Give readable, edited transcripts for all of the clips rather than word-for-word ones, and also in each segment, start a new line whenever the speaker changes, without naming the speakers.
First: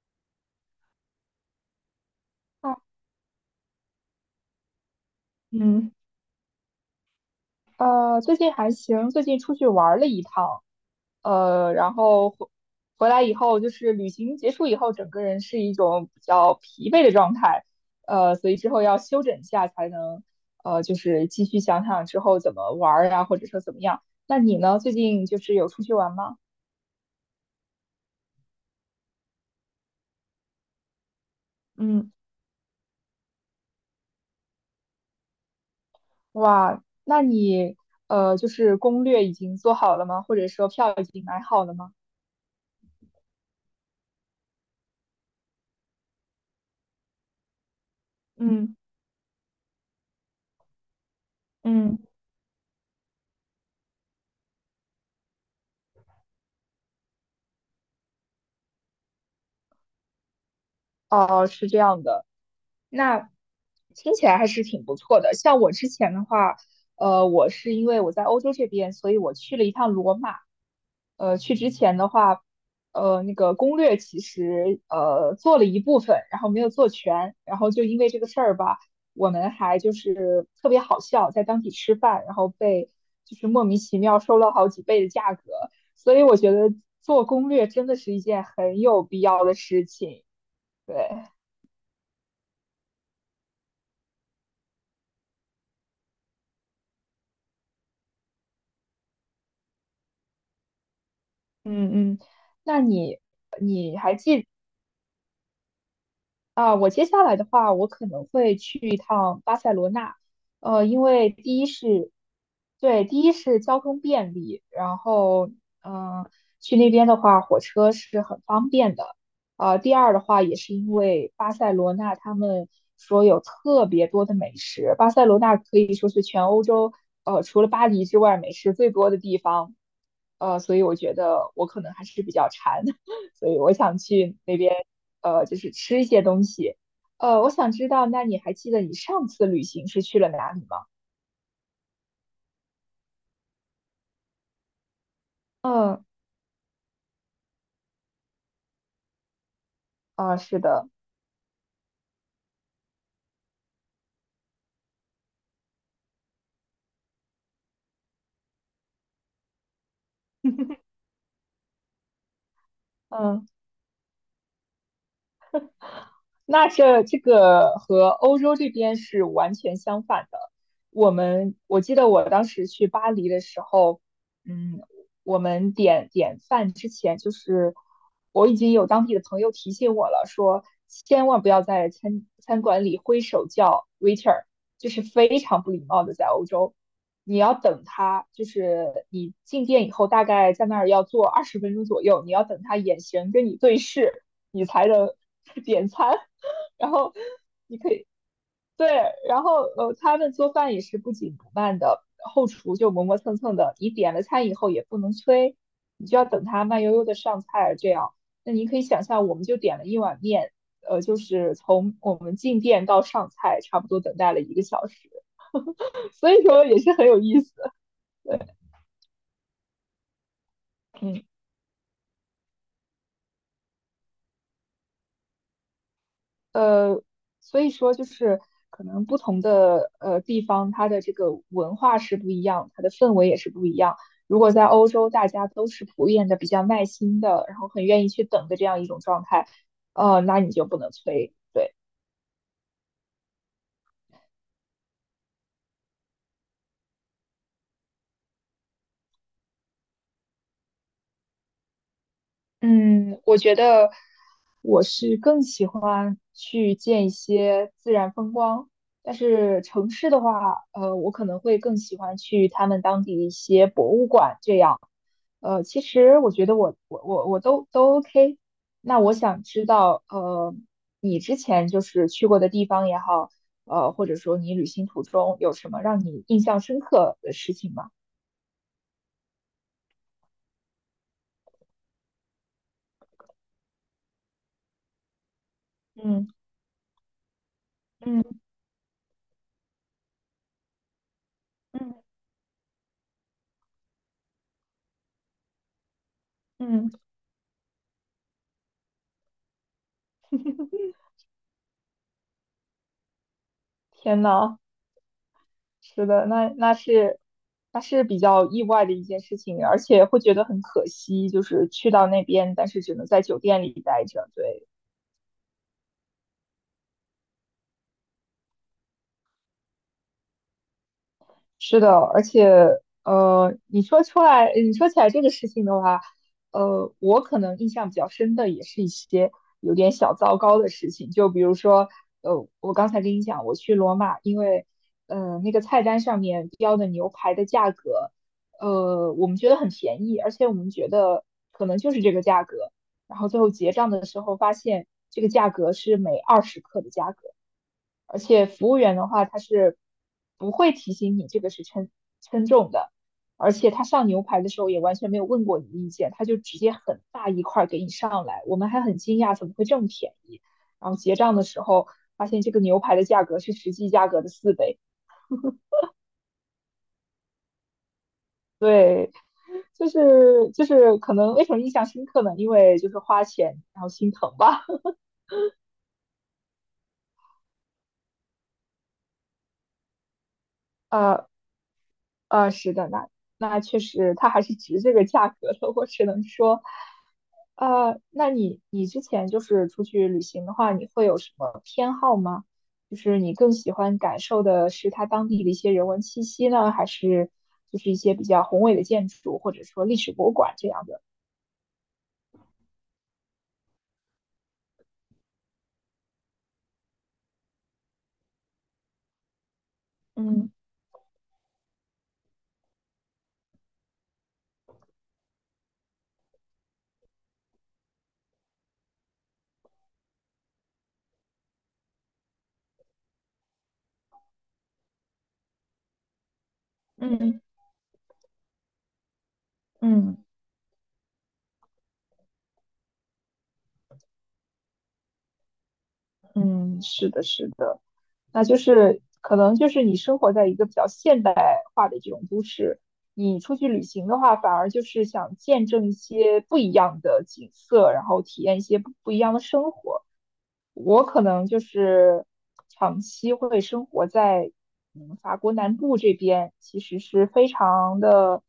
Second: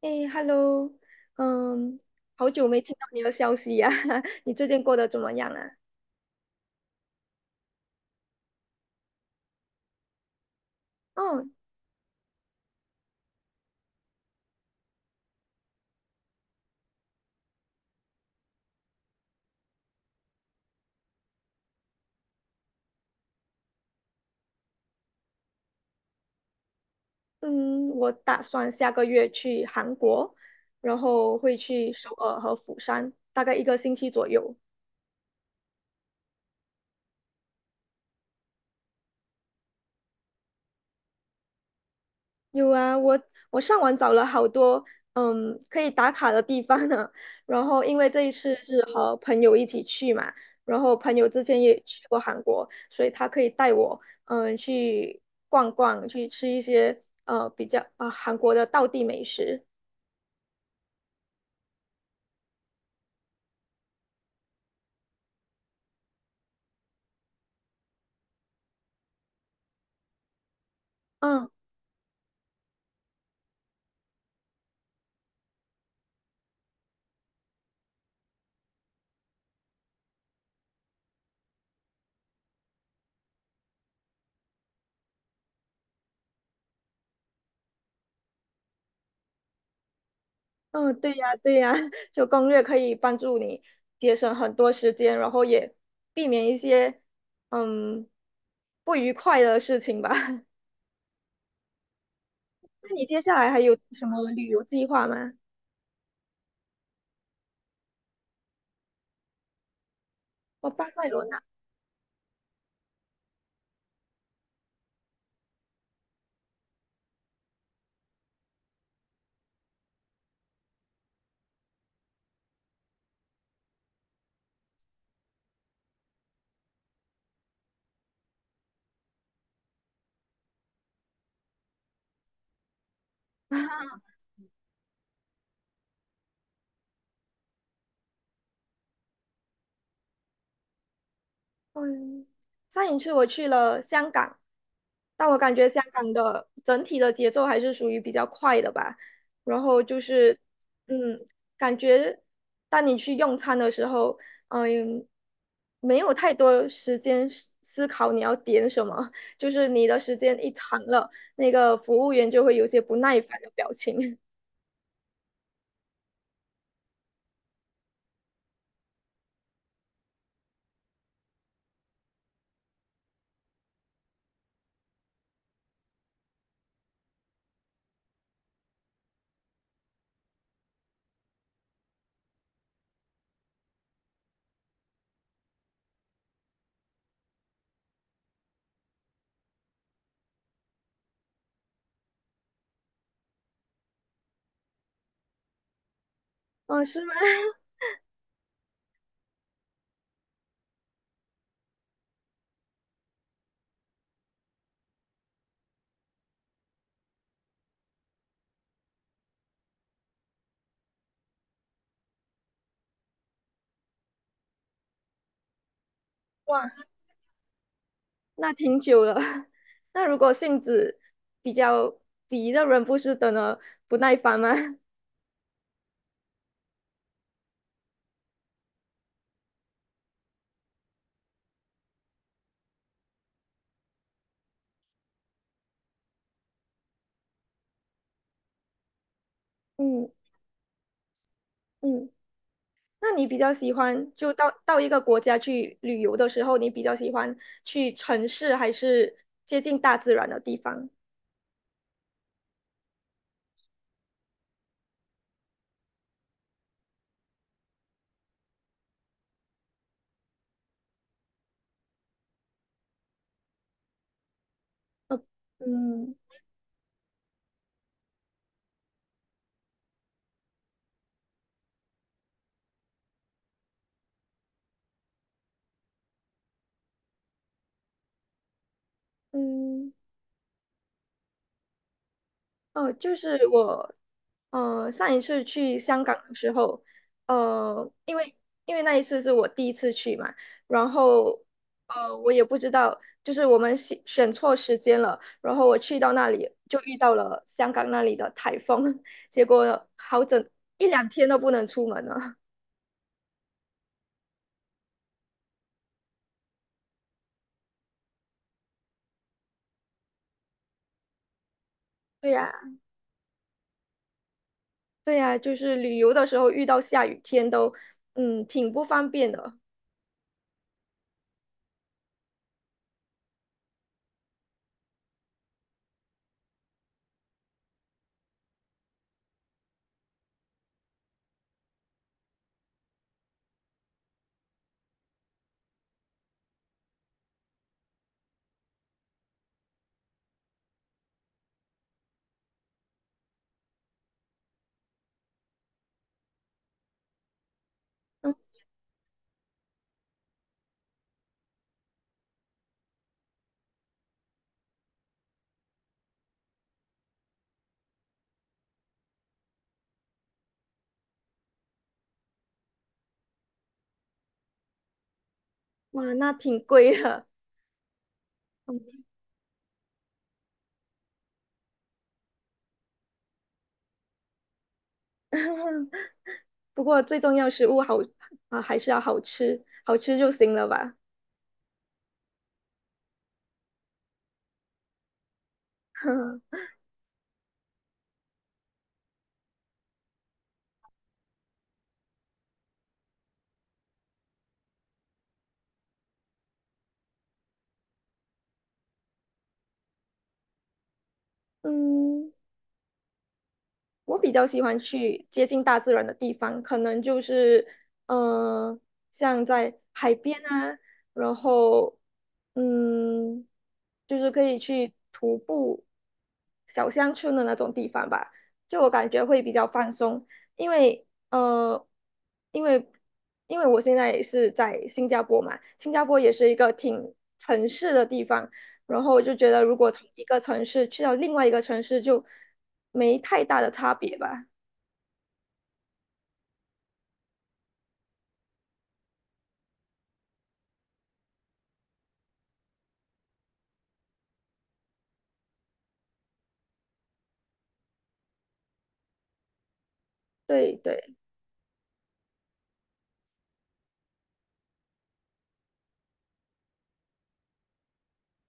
哎，Hello，嗯，好久没
哦
听到你的消息呀、你最近过得怎么样啊？
嗯，最近还行，最近出去玩儿了一趟，
哦，
然后回来以后，就是旅行结束以后，整个人是一种比较疲惫的状态，所以之后要休整一下，才能就是继续想想之后怎么玩儿啊，或者说怎么样。那你呢？最近就是有出去玩吗？
嗯，我打算下个月去韩国，然后会去首
嗯，
尔和釜山，大概一个星期左右。
哇，那你就是攻略已经做好了吗？或者说票已经买好了吗？
有啊，我上网找了好多可以打卡的地方呢。然后因为这一次
嗯，
是和朋友一起去嘛，然后朋友之前也
嗯，
去过韩国，所以他可以带我去逛逛，去吃一些比较啊、韩国的道地美食。
哦，是这样的。那听起来还是挺不错的。像我之前的话，我是因为我在欧洲这边，所以我去了一趟罗马。
嗯
去之前的话，那个攻略其实做了一部分，然后没有做全，然后就因为这个事儿吧，我们就是特别好笑，在当地吃饭，然后被就是莫名其妙收了好几倍的价格，所以我觉得做攻略真的是一件很有必要的事情。
嗯，对
对，
呀对呀，就攻略可以帮助你节省很多时间，然后也避免一些嗯不愉快的事情吧。
嗯嗯，那
那你
你
接下来还有什么旅游计划吗？
啊，我接下来的话，我可能会去一趟巴塞罗那，
哦，巴
因
塞罗
为
那，
第一是，对，第一是交通便利，然后，嗯、去那边的话，火车是很方便的，第二的话，也是因为巴塞罗那他们说有特别多的美食，巴塞罗那可以说是全欧洲，除了巴黎之外，美食最多的地方，所以我觉得我可能还是比较馋。所以我想去那边，就是吃一些东西。我想知道，那你还记得你上次旅行是去了哪里吗？
嗯，上一次我去了香港，但我感觉香
嗯，
港的整体的节奏还是属于比较快的吧。然后就
啊，
是，
是的
嗯，感觉当你去用餐的时候，嗯，没有太多时间思考你要点什么，就是你的时间一长 了，那个服务员就会有些不耐烦
嗯。
的表情。
那这个和欧洲这边是完全相反的。我记得我当时去巴黎的时候，嗯，我们点饭之前，就是我已经有当地的朋友提醒我了，说千万不要在餐馆里挥手叫 waiter，就是非常不礼貌的，在欧洲。你要等他，就是你进店以后，大概在那儿要坐20分钟左右，你要等他眼神跟你对视，你才能 点餐。
嗯，
然
是吗？
后 对，然后他们做饭也是不紧不慢的，后厨就磨磨蹭蹭的。你点了餐以后也不能催，你就要等他慢悠悠的上菜，这样。那你可以想象，我们就点了一碗面，就是从我们进店到上菜，差不多等待了1个小时，所以说
哇。
也是很有意思。对，
那挺久了。那如果性子
嗯。
比较急的人，不是等了不耐烦吗？
呃，所以说就是可能不同的地方，它的这个文化是不一样，它的氛围也是不一样。如果在欧洲，大家都是普遍的比较耐心的，然后很愿意去等的这样一种状态，
嗯
那你就不能催。对。
嗯，那你比较喜欢就到一个国家去旅游的时候，你比较喜欢去城市还是接近大自然的地方？
嗯，我觉得我是更喜欢去见一些自然风光，但是城市的话，我可能会更喜欢去他们当地的一些博物馆这样。
呃，
其
嗯
实我觉得我都 OK。那我想知道，你之前就是去过的地方也好，或者说你旅行途中有什么让你印象深刻的事情吗？
嗯。哦，就是我，上一次去香港
嗯
的时候，呃，因为
嗯
因为那一次是我第一次去嘛，然后，
嗯
我也不知道，就是我们选错时间了，然后我去到那里就
嗯，
遇到了香港那里的台风，结果好整一两天都不能出门了。
天呐！是的，那是比较意外的一件事情，而且会觉得很可惜，就是去到 那
对呀，
边，但是只能在酒店里待着，对。
对呀，就是旅游的时候遇到下雨天都，嗯，挺不方便的。
是的，而且你说出来，你说起来这个事情的话，我可能印象比较深的也是一些有点小糟糕的事情，就比如说，我刚才跟你讲，我去罗马，因为，那个菜单上面标的牛排的价格，我们觉得很便宜，而且我们觉得可能就是这个价格，然后最后结账的时候发现这个价格是每20克的价格。而
嗯，
且服务员的话，他是不会提醒你这个是称重的，而且他上牛排的时候也完全没有问过你的意见，他就直接很大一块儿给你上来，我们还很惊讶怎么会这么便宜。然后结账的时候发现这个牛排的价格是实际价格的4倍，
哇，那挺贵的。
对，就是可能为什么印象深刻呢？因为就是花钱然后心疼吧。
嗯不过最重要食物好啊，还是要好吃，好吃就行了 吧。
呃，是的，那确实，它还是值这个价格的。我只能说，那你之前就是出去旅行的话，你会有什么偏好吗？就是你更喜欢感受的是它当地的一些人文气息呢，还是就是一些比较宏伟的建筑，或者说历史博物馆这样的？
嗯，我比较喜欢去接近大自然的地方，可能就是嗯，像在海边
嗯
啊，然后嗯，就是可以去徒步小乡村的那种地方吧，就我感觉会比较放松，因为呃，因为因为我现在也是在新加坡嘛，新加坡也是一个挺
嗯
城市的地方。然后我就觉得，如果从
嗯
一个城市去到另外一个城市，就没太大的差别吧。
嗯，是的，是的。那就是可能就是你生活在一个比较现代化的这种都市，你出去旅行的话，反而就是想见证一些不一样的景色，然后体验一些不一样的生活。
对对，
我可能就是长期会生活在嗯法国南部这边，其实是非常的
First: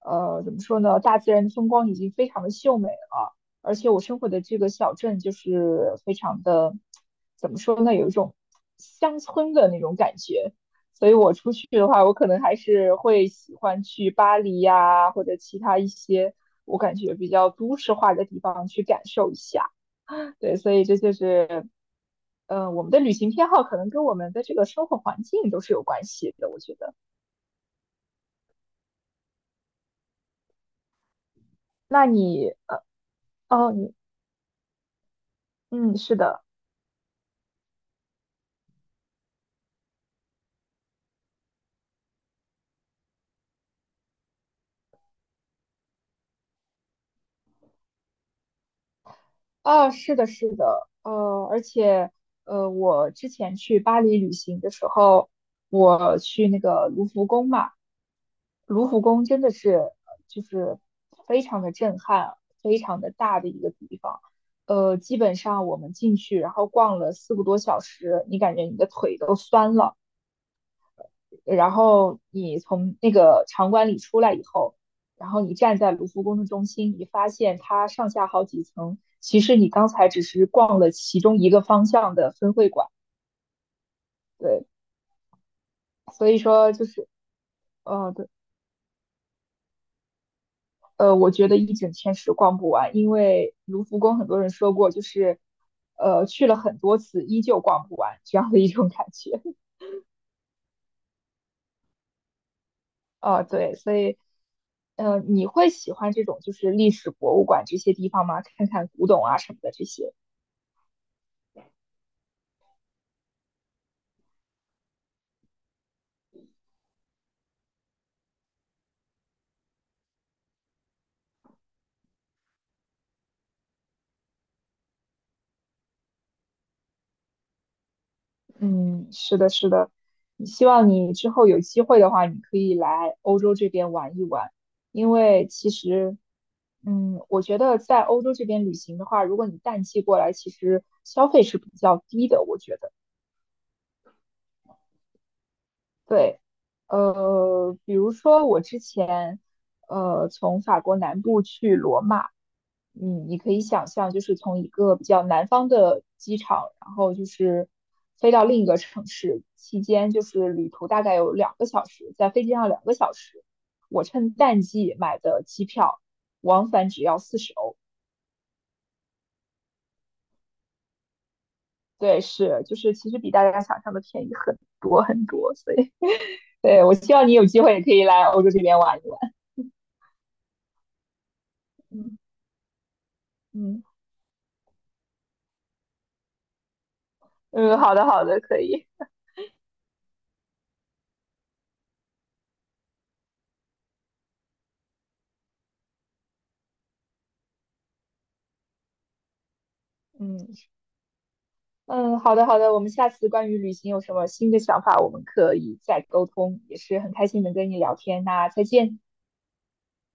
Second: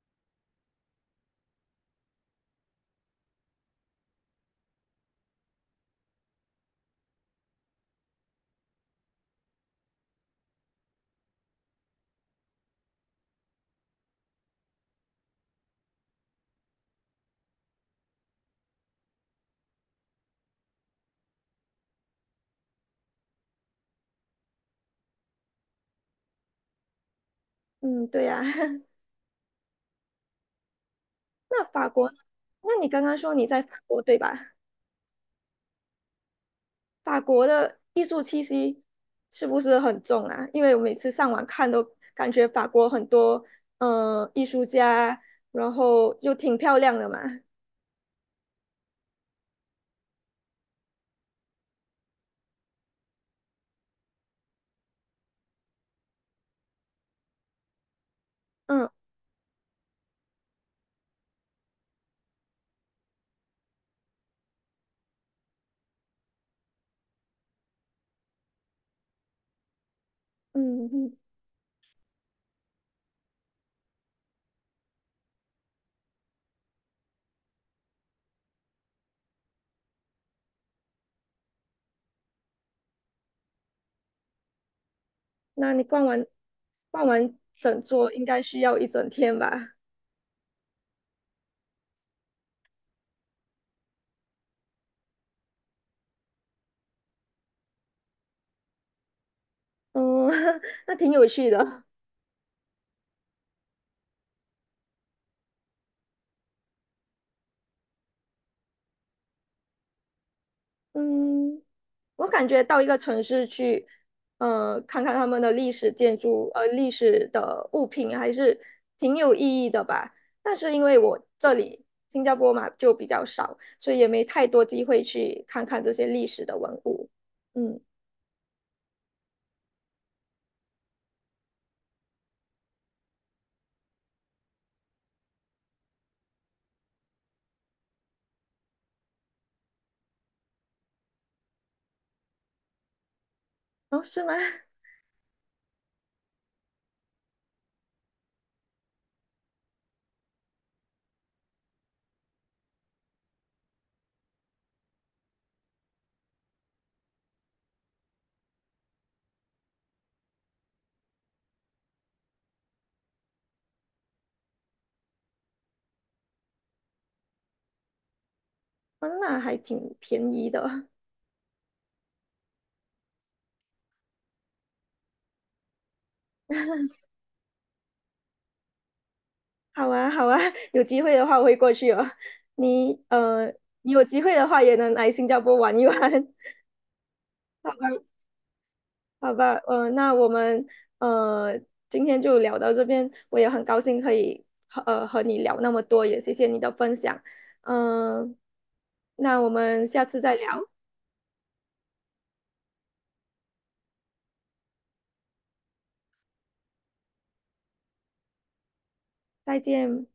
怎么说呢，大自然的风光已经非常的秀美了。而且我生活的这个小镇就是非常的，怎么说呢，有一种乡村的那种感觉。所以我出去的话，我可能还是会喜欢去巴黎呀，或者其他一些我感觉比较都市化的地方去感受一下。对，所以这就是，我们的旅行偏好可能跟我们的这个生活环境都是有关系的，我觉得。
嗯，对呀、那法
那
国呢
你，
那
呃，
你刚刚说你在
哦，
法
你，
国对吧？
嗯，是的。
法国的艺术气息是不是很重啊？因为我每次上网看都感觉法国很多艺术家，然后又挺漂亮的嘛。
啊，是的，是的，而且，我之前去巴黎旅行的时候，我去那个卢浮宫嘛，卢
嗯
浮宫真的是就是非常的震撼，非常的大的一个地方，基本上我们进去，然后逛了4个多小时，你感觉你的腿都酸了。
嗯，嗯
然后你从那个场馆里出来以后，然后你站在卢浮宫的中心，你发现它上下好几层，其实你刚才只是逛了其中一个方向的分会馆，对，
那你逛完
所以说就
逛
是，
完整座应
对，
该需要一整天吧？
我觉得一整天是逛不完，因为卢浮宫很多人说过，就是，去了很多次依旧逛不完这样的一种感觉，
嗯，那挺有趣的。
啊，对，所以。你会喜欢这种就是历史博物馆这些地方吗？看看古董啊什么的这些。
嗯，我感觉到一个城市去，看看他们的历史建筑，历史的物品还是挺有意义的吧。但是因为我这里新加坡嘛就比较少，所以也没太多机会去看看这些历史的文物。嗯，
嗯，是的，是的，希望你之后有机会的话，你可以来欧洲这边玩一玩，因为其实，嗯，我觉得在欧洲这边旅行的话，如果你淡季过来，其实消费是比较低的，我觉得。
哦，是吗？
对，比如说我之前，从法国南部去罗马，嗯，你可以想象，就是从一个比较南方的机场，然后就是飞到另一个城市，期间就是旅途大概有两个小时，在飞机上两个小时，我趁淡季买的机票，往返只要40欧，
哦，那还挺便宜的。
对，是，就是其实比大家想象的便宜很多很多，所以，对，我希望你有机会也可以来欧洲这边玩一玩，
好啊，好啊，有机会的话我会过去哦。
嗯
你呃，
嗯。
你有机会的话也能来新加坡玩一玩。
嗯，好的，好的，可以。
好吧，那我们呃今天就聊到这边，我也很高兴可以和和你聊那么多，也谢谢你的分享，嗯、那我们下次再
嗯
聊，
嗯，好的，好的。我们下次关于旅行有什么新的想法，我们可以再沟通。也是很开心能跟你聊天，那再见。
再见。